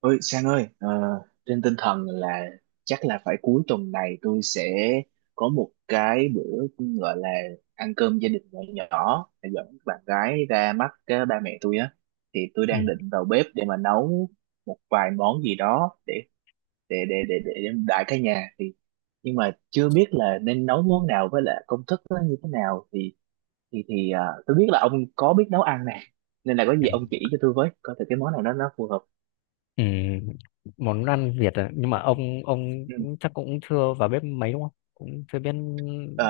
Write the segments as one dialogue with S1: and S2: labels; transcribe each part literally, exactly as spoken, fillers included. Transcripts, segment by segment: S1: Ôi Sang ơi, ờ, trên tinh thần là chắc là phải cuối tuần này tôi sẽ có một cái bữa gọi là ăn cơm gia đình nhỏ nhỏ để dẫn bạn gái ra mắt ờ, ba mẹ tôi á. Thì tôi
S2: Ừ.
S1: đang định vào bếp để mà nấu một vài món gì đó để để để để để, để đãi cả nhà. Thì nhưng mà chưa biết là nên nấu món nào với lại công thức nó như thế nào, thì thì thì ờ, tôi biết là ông có biết nấu ăn nè, nên là có gì
S2: Ừ.
S1: ông chỉ cho tôi với, coi thử cái món nào đó nó phù hợp.
S2: Ừ. Món ăn Việt à? Nhưng mà ông ông
S1: Ừ.
S2: cũng- chắc cũng chưa vào bếp mấy, đúng không, cũng chưa biết
S1: ờ,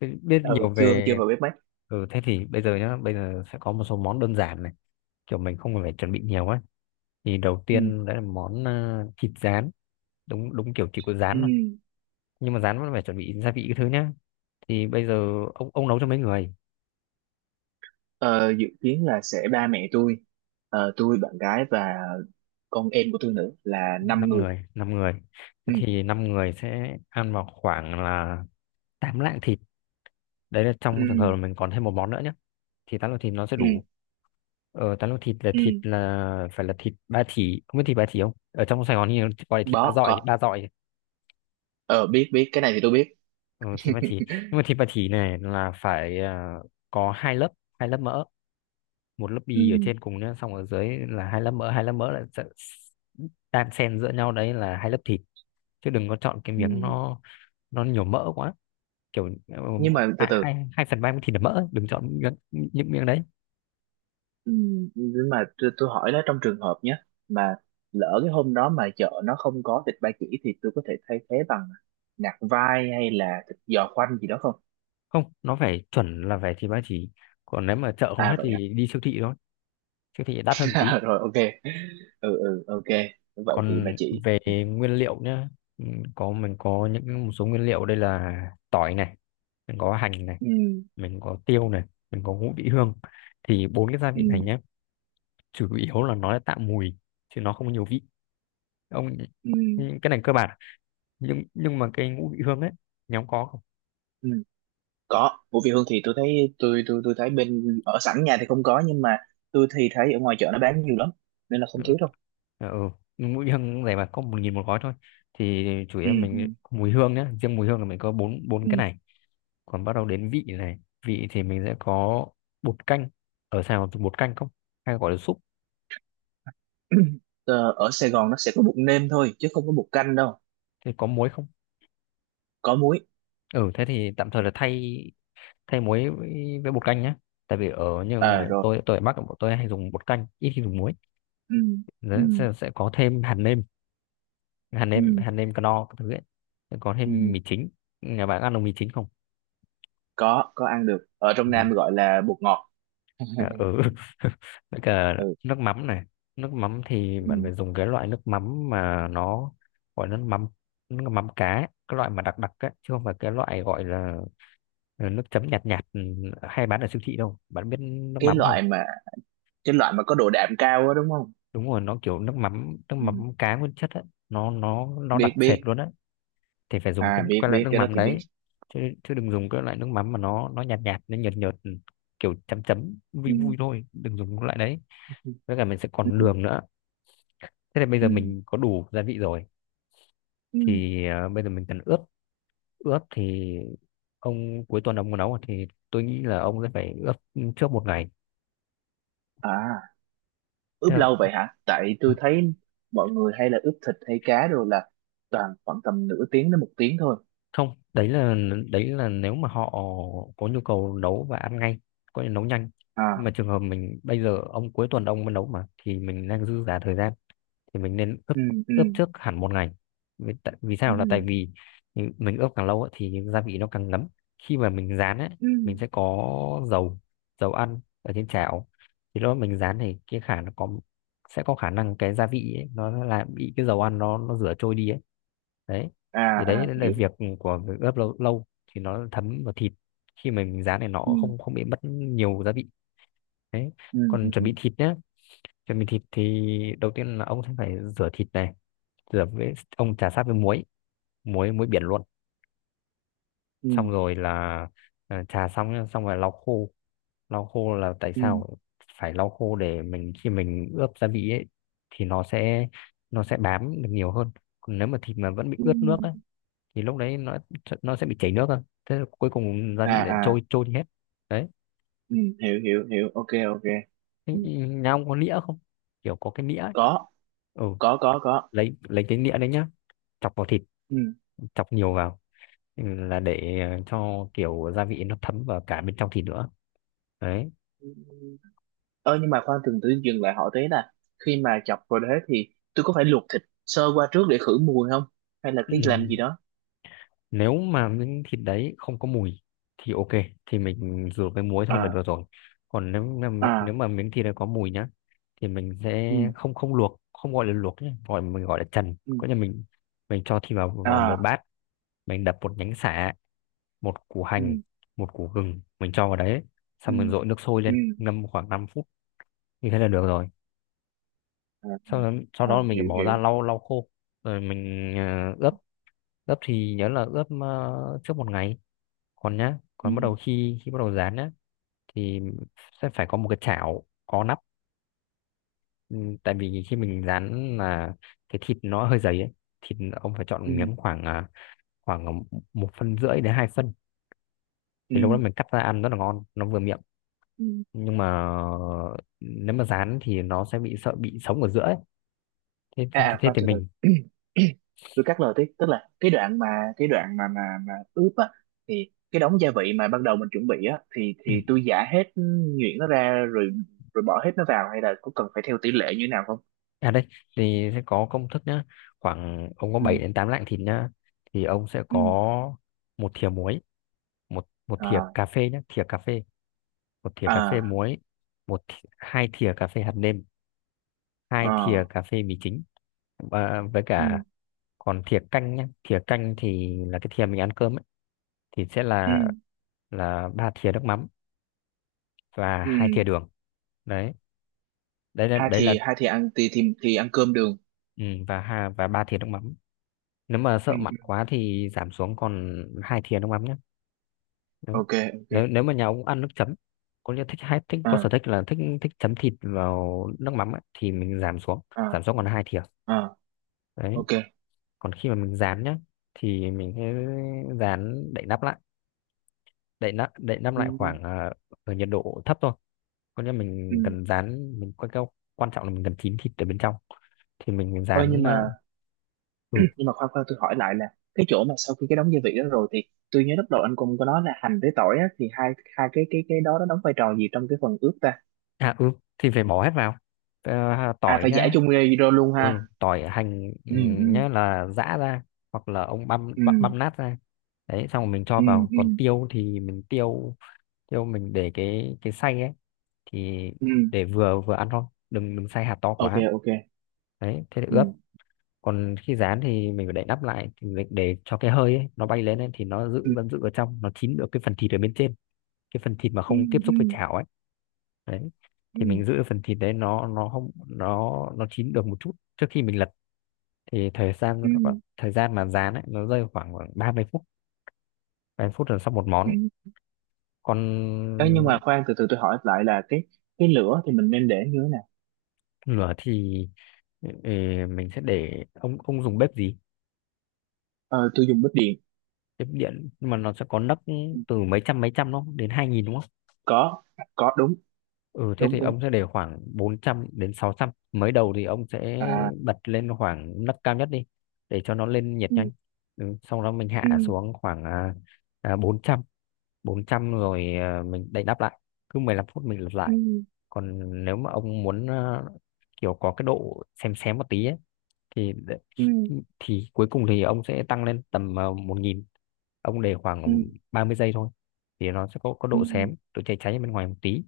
S2: chưa biết nhiều
S1: ừ, chưa chưa
S2: về...
S1: vào bếp bách.
S2: ừ, Thế thì bây giờ nhá bây giờ sẽ có một số món đơn giản này, kiểu mình không cần phải chuẩn bị nhiều ấy. Thì đầu
S1: Ừ.
S2: tiên đấy là món ờ, thịt rán. Đúng đúng, kiểu chỉ có
S1: Ừ.
S2: rán thôi. Nhưng mà rán vẫn phải chuẩn bị gia vị cái thứ nhá. Thì bây giờ ông ông nấu cho mấy người?
S1: Ờ, Dự kiến là sẽ ba mẹ tôi, Ờ, tôi, bạn gái và con em của tôi nữa, là năm
S2: Năm
S1: người.
S2: người. Năm người. Thế
S1: Ừ.
S2: thì năm người sẽ ăn vào khoảng là tám lạng thịt. Đấy là
S1: Ừ.
S2: trong trường hợp là mình còn thêm một món nữa nhá. Thì tán lô thịt nó sẽ
S1: Ừ.
S2: đủ. Ờ tán lô thịt là
S1: Ừ.
S2: thịt là phải là thịt ba chỉ. Không biết thịt ba chỉ không, ở trong Sài Gòn thì nó gọi là thịt ba
S1: Đó
S2: dọi,
S1: có
S2: ba dọi.
S1: ờ biết biết cái này thì tôi biết.
S2: Ừ, thịt ba chỉ. Nhưng mà thịt ba chỉ này là phải à, có hai lớp, hai lớp mỡ. Một lớp bì ở
S1: Ừ,
S2: trên cùng nữa, xong ở dưới là hai lớp mỡ, hai lớp mỡ là sẽ đan xen giữa nhau, đấy là hai lớp thịt. Chứ đừng có chọn cái
S1: ừ.
S2: miếng nó nó nhiều mỡ quá, kiểu ừ,
S1: Nhưng mà từ
S2: hai
S1: từ.
S2: hai hai phần ba miếng thịt là mỡ, đừng chọn miếng, những miếng đấy.
S1: Ừ. Nhưng mà tôi, tôi hỏi nó trong trường hợp nhé, mà lỡ cái hôm đó mà chợ nó không có thịt ba chỉ thì tôi có thể thay thế bằng nạc vai hay là thịt giò khoanh gì đó không?
S2: Không, nó phải chuẩn, là phải thì ba chỉ. Còn nếu mà chợ không
S1: À
S2: hết
S1: vậy.
S2: thì đi siêu thị thôi. Siêu thị đắt hơn tí.
S1: Rồi, ok. Ừ, ừ, ok. Vậy thì bà
S2: Còn
S1: chỉ.
S2: về nguyên liệu nhá, ừ, có mình có những một số nguyên liệu đây là: tỏi này, mình có hành này,
S1: Ừ,
S2: mình có tiêu này, mình có ngũ vị hương. Thì bốn cái gia
S1: ừ,
S2: vị này nhé, chủ yếu là nó là tạo mùi, chứ nó không có nhiều vị. Ông,
S1: ừ,
S2: cái này cơ bản. Nhưng nhưng mà cái ngũ vị hương ấy, nhóm có không?
S1: ừ. Có Vũ Việt Hương thì tôi thấy, tôi tôi tôi thấy bên ở sẵn nhà thì không có, nhưng mà tôi thì thấy ở ngoài chợ nó bán nhiều lắm, nên là
S2: Ừ.
S1: không thiếu đâu.
S2: Ờ. Ừ. Mũi hương này mà có một nghìn một gói thôi. Thì chủ yếu
S1: Ừ,
S2: là
S1: ừ,
S2: mình có mùi hương nhá, riêng mùi hương là mình có bốn bốn cái
S1: ừ.
S2: này. Còn bắt đầu đến vị này, vị thì mình sẽ có bột canh. Ở Sài Gòn thì bột canh không, hay gọi là súp?
S1: Ờ, ở Sài Gòn nó sẽ có bột nêm thôi chứ không có bột canh đâu.
S2: Thì có muối không?
S1: Có muối.
S2: Ừ, thế thì tạm thời là thay thay muối với, với, bột canh nhé. Tại vì ở như
S1: À,
S2: ngoài
S1: rồi.
S2: tôi tôi, ở Bắc bọn tôi hay dùng bột canh, ít khi dùng muối.
S1: Ừ, ừ,
S2: Đấy, sẽ, sẽ có thêm hạt nêm. hạt nêm
S1: ừ,
S2: hạt nêm cano các thứ ấy. Sẽ có
S1: ừ.
S2: thêm mì chính. Nhà bạn ăn được mì chính không?
S1: có có ăn được, ở trong Nam gọi là bột ngọt.
S2: Dạ. Ừ. Với cả
S1: Ừ.
S2: nước mắm này. Nước mắm thì
S1: Ừ,
S2: bạn phải dùng cái loại nước mắm mà nó gọi là nước mắm, nước mắm cá ấy, cái loại mà đặc đặc ấy, chứ không phải cái loại gọi là là nước chấm nhạt nhạt, ừ, hay bán ở siêu thị đâu, bạn biết nước
S1: cái
S2: mắm không?
S1: loại mà cái loại mà có độ đạm cao á, đúng không?
S2: Đúng rồi, nó kiểu nước mắm, nước mắm cá nguyên chất ấy, nó nó nó đặc
S1: Biết
S2: sệt
S1: biết.
S2: luôn á. Thì phải dùng
S1: À,
S2: cái
S1: biết
S2: cái loại
S1: biết
S2: nước
S1: cái đó
S2: mắm
S1: thì biết.
S2: đấy. Chứ chứ đừng dùng cái loại nước mắm mà nó nó nhạt nhạt, nó nhợt nhợt, ừ, kiểu chấm chấm vui
S1: Ừ.
S2: vui thôi, đừng dùng cái loại đấy.
S1: Ừ.
S2: Với cả mình sẽ còn
S1: Ừ,
S2: đường nữa. Thế là bây giờ
S1: ừ,
S2: mình có đủ gia vị rồi.
S1: ừ.
S2: Thì ờ, bây giờ mình cần ướp. Ướp thì, ông cuối tuần ông muốn nấu thì tôi nghĩ là ông sẽ phải ướp trước một ngày.
S1: À,
S2: Thế
S1: ướp
S2: là
S1: lâu vậy hả? Tại tôi thấy mọi người hay là ướp thịt hay cá rồi là toàn khoảng tầm nửa tiếng đến một tiếng thôi.
S2: không, đấy là đấy là nếu mà họ có nhu cầu nấu và ăn ngay, có thể nấu nhanh. Nhưng
S1: À.
S2: mà trường hợp mình bây giờ, ông cuối tuần ông mới nấu mà, thì mình đang dư giả thời gian, thì mình nên ướp
S1: Ừ, ừ,
S2: ướp trước hẳn một ngày. Vì, tại- vì sao là tại vì mình ướp càng lâu ấy, thì gia vị nó càng ngấm. Khi mà mình rán ấy,
S1: ừ.
S2: mình sẽ có dầu dầu ăn ở trên chảo, thì lúc đó mình rán thì cái khả nó có sẽ có khả năng cái gia vị ấy, nó là bị cái dầu ăn nó nó rửa trôi đi ấy, đấy.
S1: À,
S2: Thì
S1: à,
S2: đấy là
S1: hiểu.
S2: việc của việc ướp lâu, lâu thì nó thấm vào thịt, khi mình rán này nó
S1: Ừ,
S2: không không bị mất nhiều gia vị, đấy.
S1: ừ,
S2: Còn chuẩn
S1: ừ,
S2: bị thịt nhé, chuẩn bị thịt thì đầu tiên là ông sẽ phải rửa thịt này, rửa với ông chà sát với muối, muối muối biển luôn.
S1: ừ,
S2: Xong rồi là, à, chà xong nhá, xong rồi lau khô. Lau khô là tại
S1: ừ,
S2: sao phải lau khô? Để mình khi mình ướp gia vị ấy thì nó sẽ nó sẽ bám được nhiều hơn. Còn nếu mà thịt mà vẫn bị
S1: ừ.
S2: ướt nước ấy,
S1: Ừ.
S2: thì lúc đấy nó nó sẽ bị chảy nước thôi, thế là cuối cùng gia
S1: À,
S2: vị lại
S1: à,
S2: trôi trôi đi hết, đấy.
S1: ừ, hiểu hiểu hiểu, ok, ok.
S2: Thế
S1: Ừ.
S2: nhà ông có nĩa không, kiểu có cái nĩa ấy?
S1: Có,
S2: Ừ,
S1: có, có, có.
S2: lấy lấy cái nĩa đấy nhá, chọc vào thịt, chọc nhiều vào, ừ, là để ờ, cho kiểu gia vị nó thấm vào cả bên trong thịt nữa, đấy.
S1: Ừ. Ờ nhưng mà khoan, từng tự, dừng lại hỏi thế là khi mà chọc vào đế thì tôi có phải luộc thịt sơ qua trước để khử mùi không? Hay là
S2: Ừ.
S1: cái làm gì đó?
S2: Nếu mà miếng thịt đấy không có mùi thì ok, thì mình rửa với muối thôi là
S1: À,
S2: được rồi. Còn nếu mà nếu
S1: à,
S2: mà miếng thịt này có mùi nhá, thì mình
S1: ừ,
S2: sẽ không không luộc, không gọi là luộc nhé, gọi, mình gọi là trần,
S1: ừ.
S2: có nghĩa là mình mình cho thịt vào vào một
S1: À,
S2: bát. Mình đập một nhánh sả, một củ
S1: ừ,
S2: hành, một củ gừng mình cho vào đấy,
S1: ừ,
S2: xong mình dội nước sôi
S1: ừ.
S2: lên ngâm khoảng năm phút, như thế là được rồi.
S1: À, ừ.
S2: Sau đó, sau
S1: À,
S2: đó mình
S1: hiểu
S2: bỏ ra
S1: hiểu.
S2: lau lau khô, rồi mình ờ, ướp. Ướp thì nhớ là ướp ờ, trước một ngày. Còn nhá,
S1: Ừ,
S2: còn bắt đầu khi khi bắt đầu dán nhá, thì sẽ phải có một cái chảo có nắp. Ừ, tại vì khi mình dán là cái thịt nó hơi dày ấy, thịt ông phải
S1: ừ,
S2: chọn miếng khoảng à, khoảng một phân rưỡi đến hai phân, thì lúc đó
S1: ừ,
S2: mình cắt ra ăn rất là ngon, nó vừa miệng.
S1: ừ.
S2: Nhưng mà nếu mà dán thì nó sẽ bị sợ bị sống ở giữa ấy. Thế,
S1: À,
S2: thế, thế,
S1: à,
S2: thế
S1: khoan
S2: thì
S1: từ từ.
S2: mình...
S1: Tôi cắt lời tiếp, tức là cái đoạn mà, cái đoạn mà mà mà ướp á, thì cái đống gia vị mà ban đầu mình chuẩn bị á, thì thì tôi giả hết nhuyễn nó ra rồi, rồi bỏ hết nó vào, hay là có cần phải theo tỷ lệ như thế nào không?
S2: À đây, thì sẽ có công thức nhá. Khoảng ông có bảy
S1: Ừ.
S2: đến tám lạng thịt nhá, thì ông sẽ
S1: Ừ,
S2: có một thìa muối. Một một thìa
S1: à,
S2: cà phê nhé, thìa cà phê, một thìa cà phê
S1: à,
S2: muối, một thi- hai thìa cà phê hạt nêm, hai thìa
S1: à,
S2: cà phê mì chính, và với
S1: ừ,
S2: cả, còn thìa canh nhé, thìa canh thì là cái thìa mình ăn cơm ấy, thì sẽ
S1: ừ,
S2: là là ba thìa nước mắm và
S1: ừ.
S2: hai thìa đường. Đấy. đấy là
S1: hai
S2: đấy là
S1: thì hai thì ăn thì thì, thì ăn cơm đường.
S2: ừ, và ha và ba thìa nước mắm. Nếu mà
S1: Ừ,
S2: sợ mặn
S1: ừ,
S2: quá thì giảm xuống còn hai thìa nước mắm nhé. Đúng.
S1: ok, ok.
S2: Nếu nếu mà nhà ông ăn nước chấm, có nghĩa thích hay thích, có sở
S1: À,
S2: thích là thích thích chấm thịt vào nước mắm ấy, thì mình giảm xuống,
S1: à,
S2: giảm xuống còn hai thìa,
S1: à,
S2: đấy.
S1: ok.
S2: Còn khi mà mình rán nhá, thì mình sẽ rán đậy nắp lại. Đậy nắp đậy nắp lại
S1: Ừ,
S2: khoảng ờ, ở nhiệt độ thấp thôi, có nghĩa
S1: ừ.
S2: mình cần rán, mình quan quan trọng là mình cần chín thịt ở bên trong. Thì mình
S1: Thôi,
S2: rán,
S1: nhưng
S2: ờ,
S1: mà
S2: ừ,
S1: nhưng mà khoan khoan, tôi hỏi lại là cái chỗ mà sau khi cái đóng gia vị đó rồi thì tôi nhớ lúc đầu anh cũng có nói là hành với tỏi á, thì hai hai cái cái cái đó nó đóng vai trò gì trong cái phần ướp ta?
S2: à, ừ, thì phải bỏ hết vào. Ờ,
S1: À,
S2: tỏi
S1: phải giả
S2: nhá.
S1: chung ra vô luôn
S2: Ừ,
S1: ha?
S2: tỏi, hành, ừ,
S1: Ừ, ừ,
S2: nhá, là giã ra, hoặc là ông băm
S1: ừ,
S2: băm, băm nát ra, đấy, xong rồi mình cho
S1: ừ,
S2: vào.
S1: ừ,
S2: Còn tiêu thì mình, tiêu tiêu, mình để cái cái xay ấy, thì
S1: ừ,
S2: để vừa vừa ăn thôi, đừng đừng xay hạt to
S1: ok,
S2: quá.
S1: ok.
S2: Đấy, thế là
S1: Ừ,
S2: ướp. Còn khi rán thì mình phải đậy nắp lại, thì để, để cho cái hơi ấy, nó bay lên ấy, thì nó giữ
S1: ừ,
S2: vẫn giữ ở trong, nó chín được cái phần thịt ở bên trên, cái phần thịt mà
S1: ừ,
S2: không tiếp
S1: ừ,
S2: xúc với chảo ấy, đấy.
S1: ừ,
S2: Thì mình giữ phần thịt đấy, nó nó không, nó nó chín được một chút trước khi mình lật. Thì thời gian nó
S1: ừ.
S2: còn- thời gian mà rán ấy, nó rơi khoảng khoảng ba mươi phút. Ba mươi phút là xong một món.
S1: Ừ.
S2: Còn
S1: Ê, nhưng mà khoan từ từ, tôi hỏi lại là cái cái lửa thì mình nên để như thế nào?
S2: lửa thì ừ, mình sẽ để, ông ông dùng bếp gì?
S1: Ờ, tôi dùng bếp điện.
S2: Bếp điện, nhưng mà nó sẽ có nấc, từ mấy trăm mấy trăm, đúng không, đến hai nghìn đúng?
S1: Có, có đúng,
S2: Ừ thế
S1: đúng
S2: thì
S1: đúng.
S2: ông sẽ để khoảng bốn trăm đến sáu trăm. Mới đầu thì ông sẽ
S1: À,
S2: bật lên khoảng nấc cao nhất đi, để cho nó lên nhiệt
S1: ừ,
S2: nhanh. Ừ, xong đó mình hạ
S1: ừ,
S2: xuống khoảng à, à, bốn trăm bốn trăm rồi, à, mình đậy nắp lại. Cứ mười lăm phút mình lật
S1: ừ,
S2: lại. Còn nếu mà ông muốn à, kiểu có cái độ xém xém một tí ấy, thì đ-
S1: ừ,
S2: thì cuối cùng thì ông sẽ tăng lên tầm à, một nghìn. Ông để
S1: ừ,
S2: khoảng ba mươi giây thôi, thì nó sẽ có có
S1: ừ,
S2: độ xém, độ cháy cháy ở bên ngoài một tí.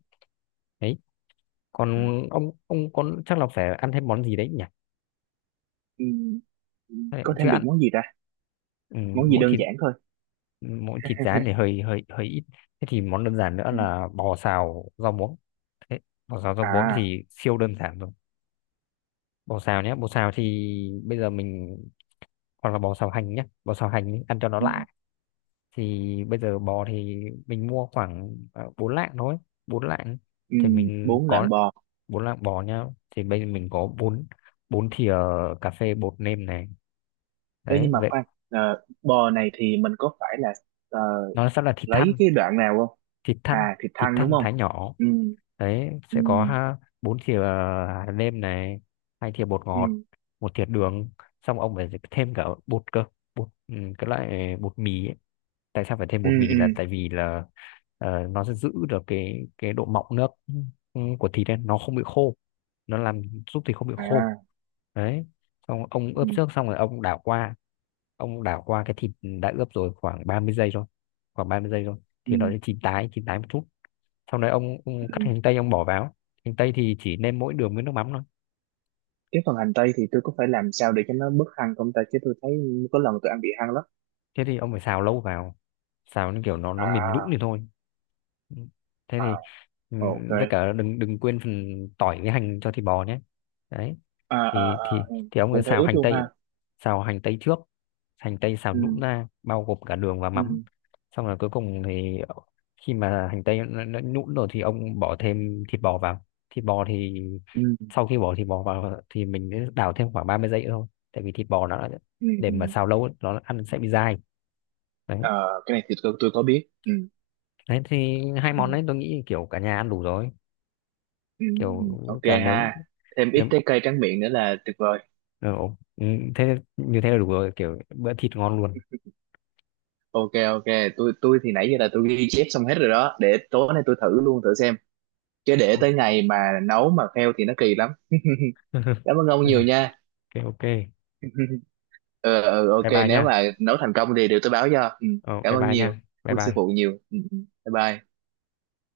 S2: Đấy. Còn ông ông con chắc là phải ăn thêm món gì đấy nhỉ?
S1: ừ, ừ. Có
S2: Đấy, chứ
S1: thêm được
S2: ăn...
S1: món gì ta?
S2: Ừ,
S1: Món gì
S2: mỗi
S1: đơn
S2: thịt
S1: giản thôi.
S2: mỗi thịt rán thì hơi hơi hơi ít. Thế thì món đơn giản nữa
S1: Ừ.
S2: là bò xào rau muống. Thế, bò xào rau muống
S1: À,
S2: thì siêu đơn giản rồi. Bò xào nhé, bò xào thì bây giờ mình, hoặc là bò xào hành nhé, bò xào hành ý, ăn cho nó
S1: ừ,
S2: lạ. Thì bây giờ bò thì mình mua khoảng ờ, bốn lạng thôi, bốn lạng.
S1: ừ,
S2: Thì mình
S1: bốn
S2: có
S1: lạng bò.
S2: bốn lạng bò nhá. Thì bây giờ mình có bốn bốn thìa cà phê bột nêm này,
S1: Ê,
S2: đấy
S1: nhưng mà
S2: vậy.
S1: khoan, ờ, bò này thì mình có phải là ờ,
S2: Nó sẽ là thịt
S1: lấy
S2: thăn.
S1: cái đoạn nào không?
S2: thịt thăn
S1: À, thịt
S2: thịt
S1: thăn đúng
S2: thăn
S1: không?
S2: thái nhỏ.
S1: Ừ,
S2: Đấy,
S1: ừ,
S2: sẽ có ha- bốn thìa hạt nêm này, hai thìa bột ngọt,
S1: ừ,
S2: một thìa đường. Xong ông phải thêm cả bột cơ, bột, ừ, cái loại bột mì ấy. Tại sao phải thêm
S1: ừ,
S2: bột mì là
S1: ừ.
S2: tại vì là ờ, nó sẽ giữ được cái cái độ mọng nước, ừ, của thịt ấy, nó không bị khô. Nó làm Giúp thịt không bị khô,
S1: À,
S2: đấy. Xong ông ướp
S1: ừ,
S2: trước, xong rồi ông đảo qua ông đảo qua cái thịt đã ướp rồi, khoảng ba mươi giây thôi, khoảng ba mươi giây thôi,
S1: ừ.
S2: thì nó sẽ chín tái chín tái một chút. Sau đấy ông, ông
S1: Ừ.
S2: cắt hành tây, ông bỏ vào. Hành tây thì chỉ nêm mỗi đường với nước mắm.
S1: Cái phần hành tây thì tôi có phải làm sao để cho nó bớt hăng không ta? Chứ tôi thấy có lần tôi ăn bị hăng lắm.
S2: Thế thì ông phải xào lâu vào, xào như kiểu nó nó mềm nhũn
S1: À,
S2: thì thôi. Ừ. Thế thì,
S1: à,
S2: ừ,
S1: ok.
S2: với cả đừng đừng quên phần tỏi với hành cho thịt bò nhé, đấy.
S1: À, à,
S2: thì thì
S1: à, ừ.
S2: thì ông cứ
S1: Cũng phải
S2: xào
S1: ướp
S2: hành
S1: luôn
S2: tây
S1: ha?
S2: ấy, xào hành tây trước, hành tây xào
S1: Ừ,
S2: nhũn ra, bao gồm cả đường và mắm.
S1: ừ,
S2: Xong rồi cuối cùng thì khi mà hành tây nó, nó nhũn rồi thì ông bỏ thêm thịt bò vào. Thịt bò thì
S1: ừ,
S2: sau khi bỏ thịt bò vào thì mình đảo thêm khoảng ba mươi giây nữa thôi. Tại vì thịt bò nó đã-
S1: ừ,
S2: để
S1: ừ.
S2: mà xào lâu ấy, nó ăn sẽ bị dai, đấy.
S1: Ờ, cái này thì tôi, tôi có biết. Ừ,
S2: Đấy thì hai
S1: ừ.
S2: món đấy tôi nghĩ kiểu cả nhà ăn đủ rồi,
S1: Ừ.
S2: kiểu
S1: Ok
S2: cả, nếu
S1: ha. Thêm ít
S2: nếu
S1: trái cây tráng miệng nữa là tuyệt vời.
S2: ừ, ừ, thế như thế là đủ rồi, kiểu bữa thịt ngon luôn.
S1: Ok, ok. Tôi tôi thì nãy giờ là tôi ghi chép xong hết rồi đó, để tối nay tôi thử luôn, thử xem, chứ để tới ngày mà nấu mà fail thì nó kỳ lắm. Cảm ơn ông nhiều nha.
S2: Ok, ok,
S1: ờ ừ, ok,
S2: bye bye
S1: nếu
S2: nha.
S1: mà nấu thành công thì đều tôi báo cho. Ừ.
S2: ờ,
S1: Cảm
S2: Bye
S1: ơn
S2: bye
S1: nhiều,
S2: nha,
S1: cảm
S2: bye
S1: ơn sư
S2: bye.
S1: phụ nhiều. Ừ. Ừ. Bye bye.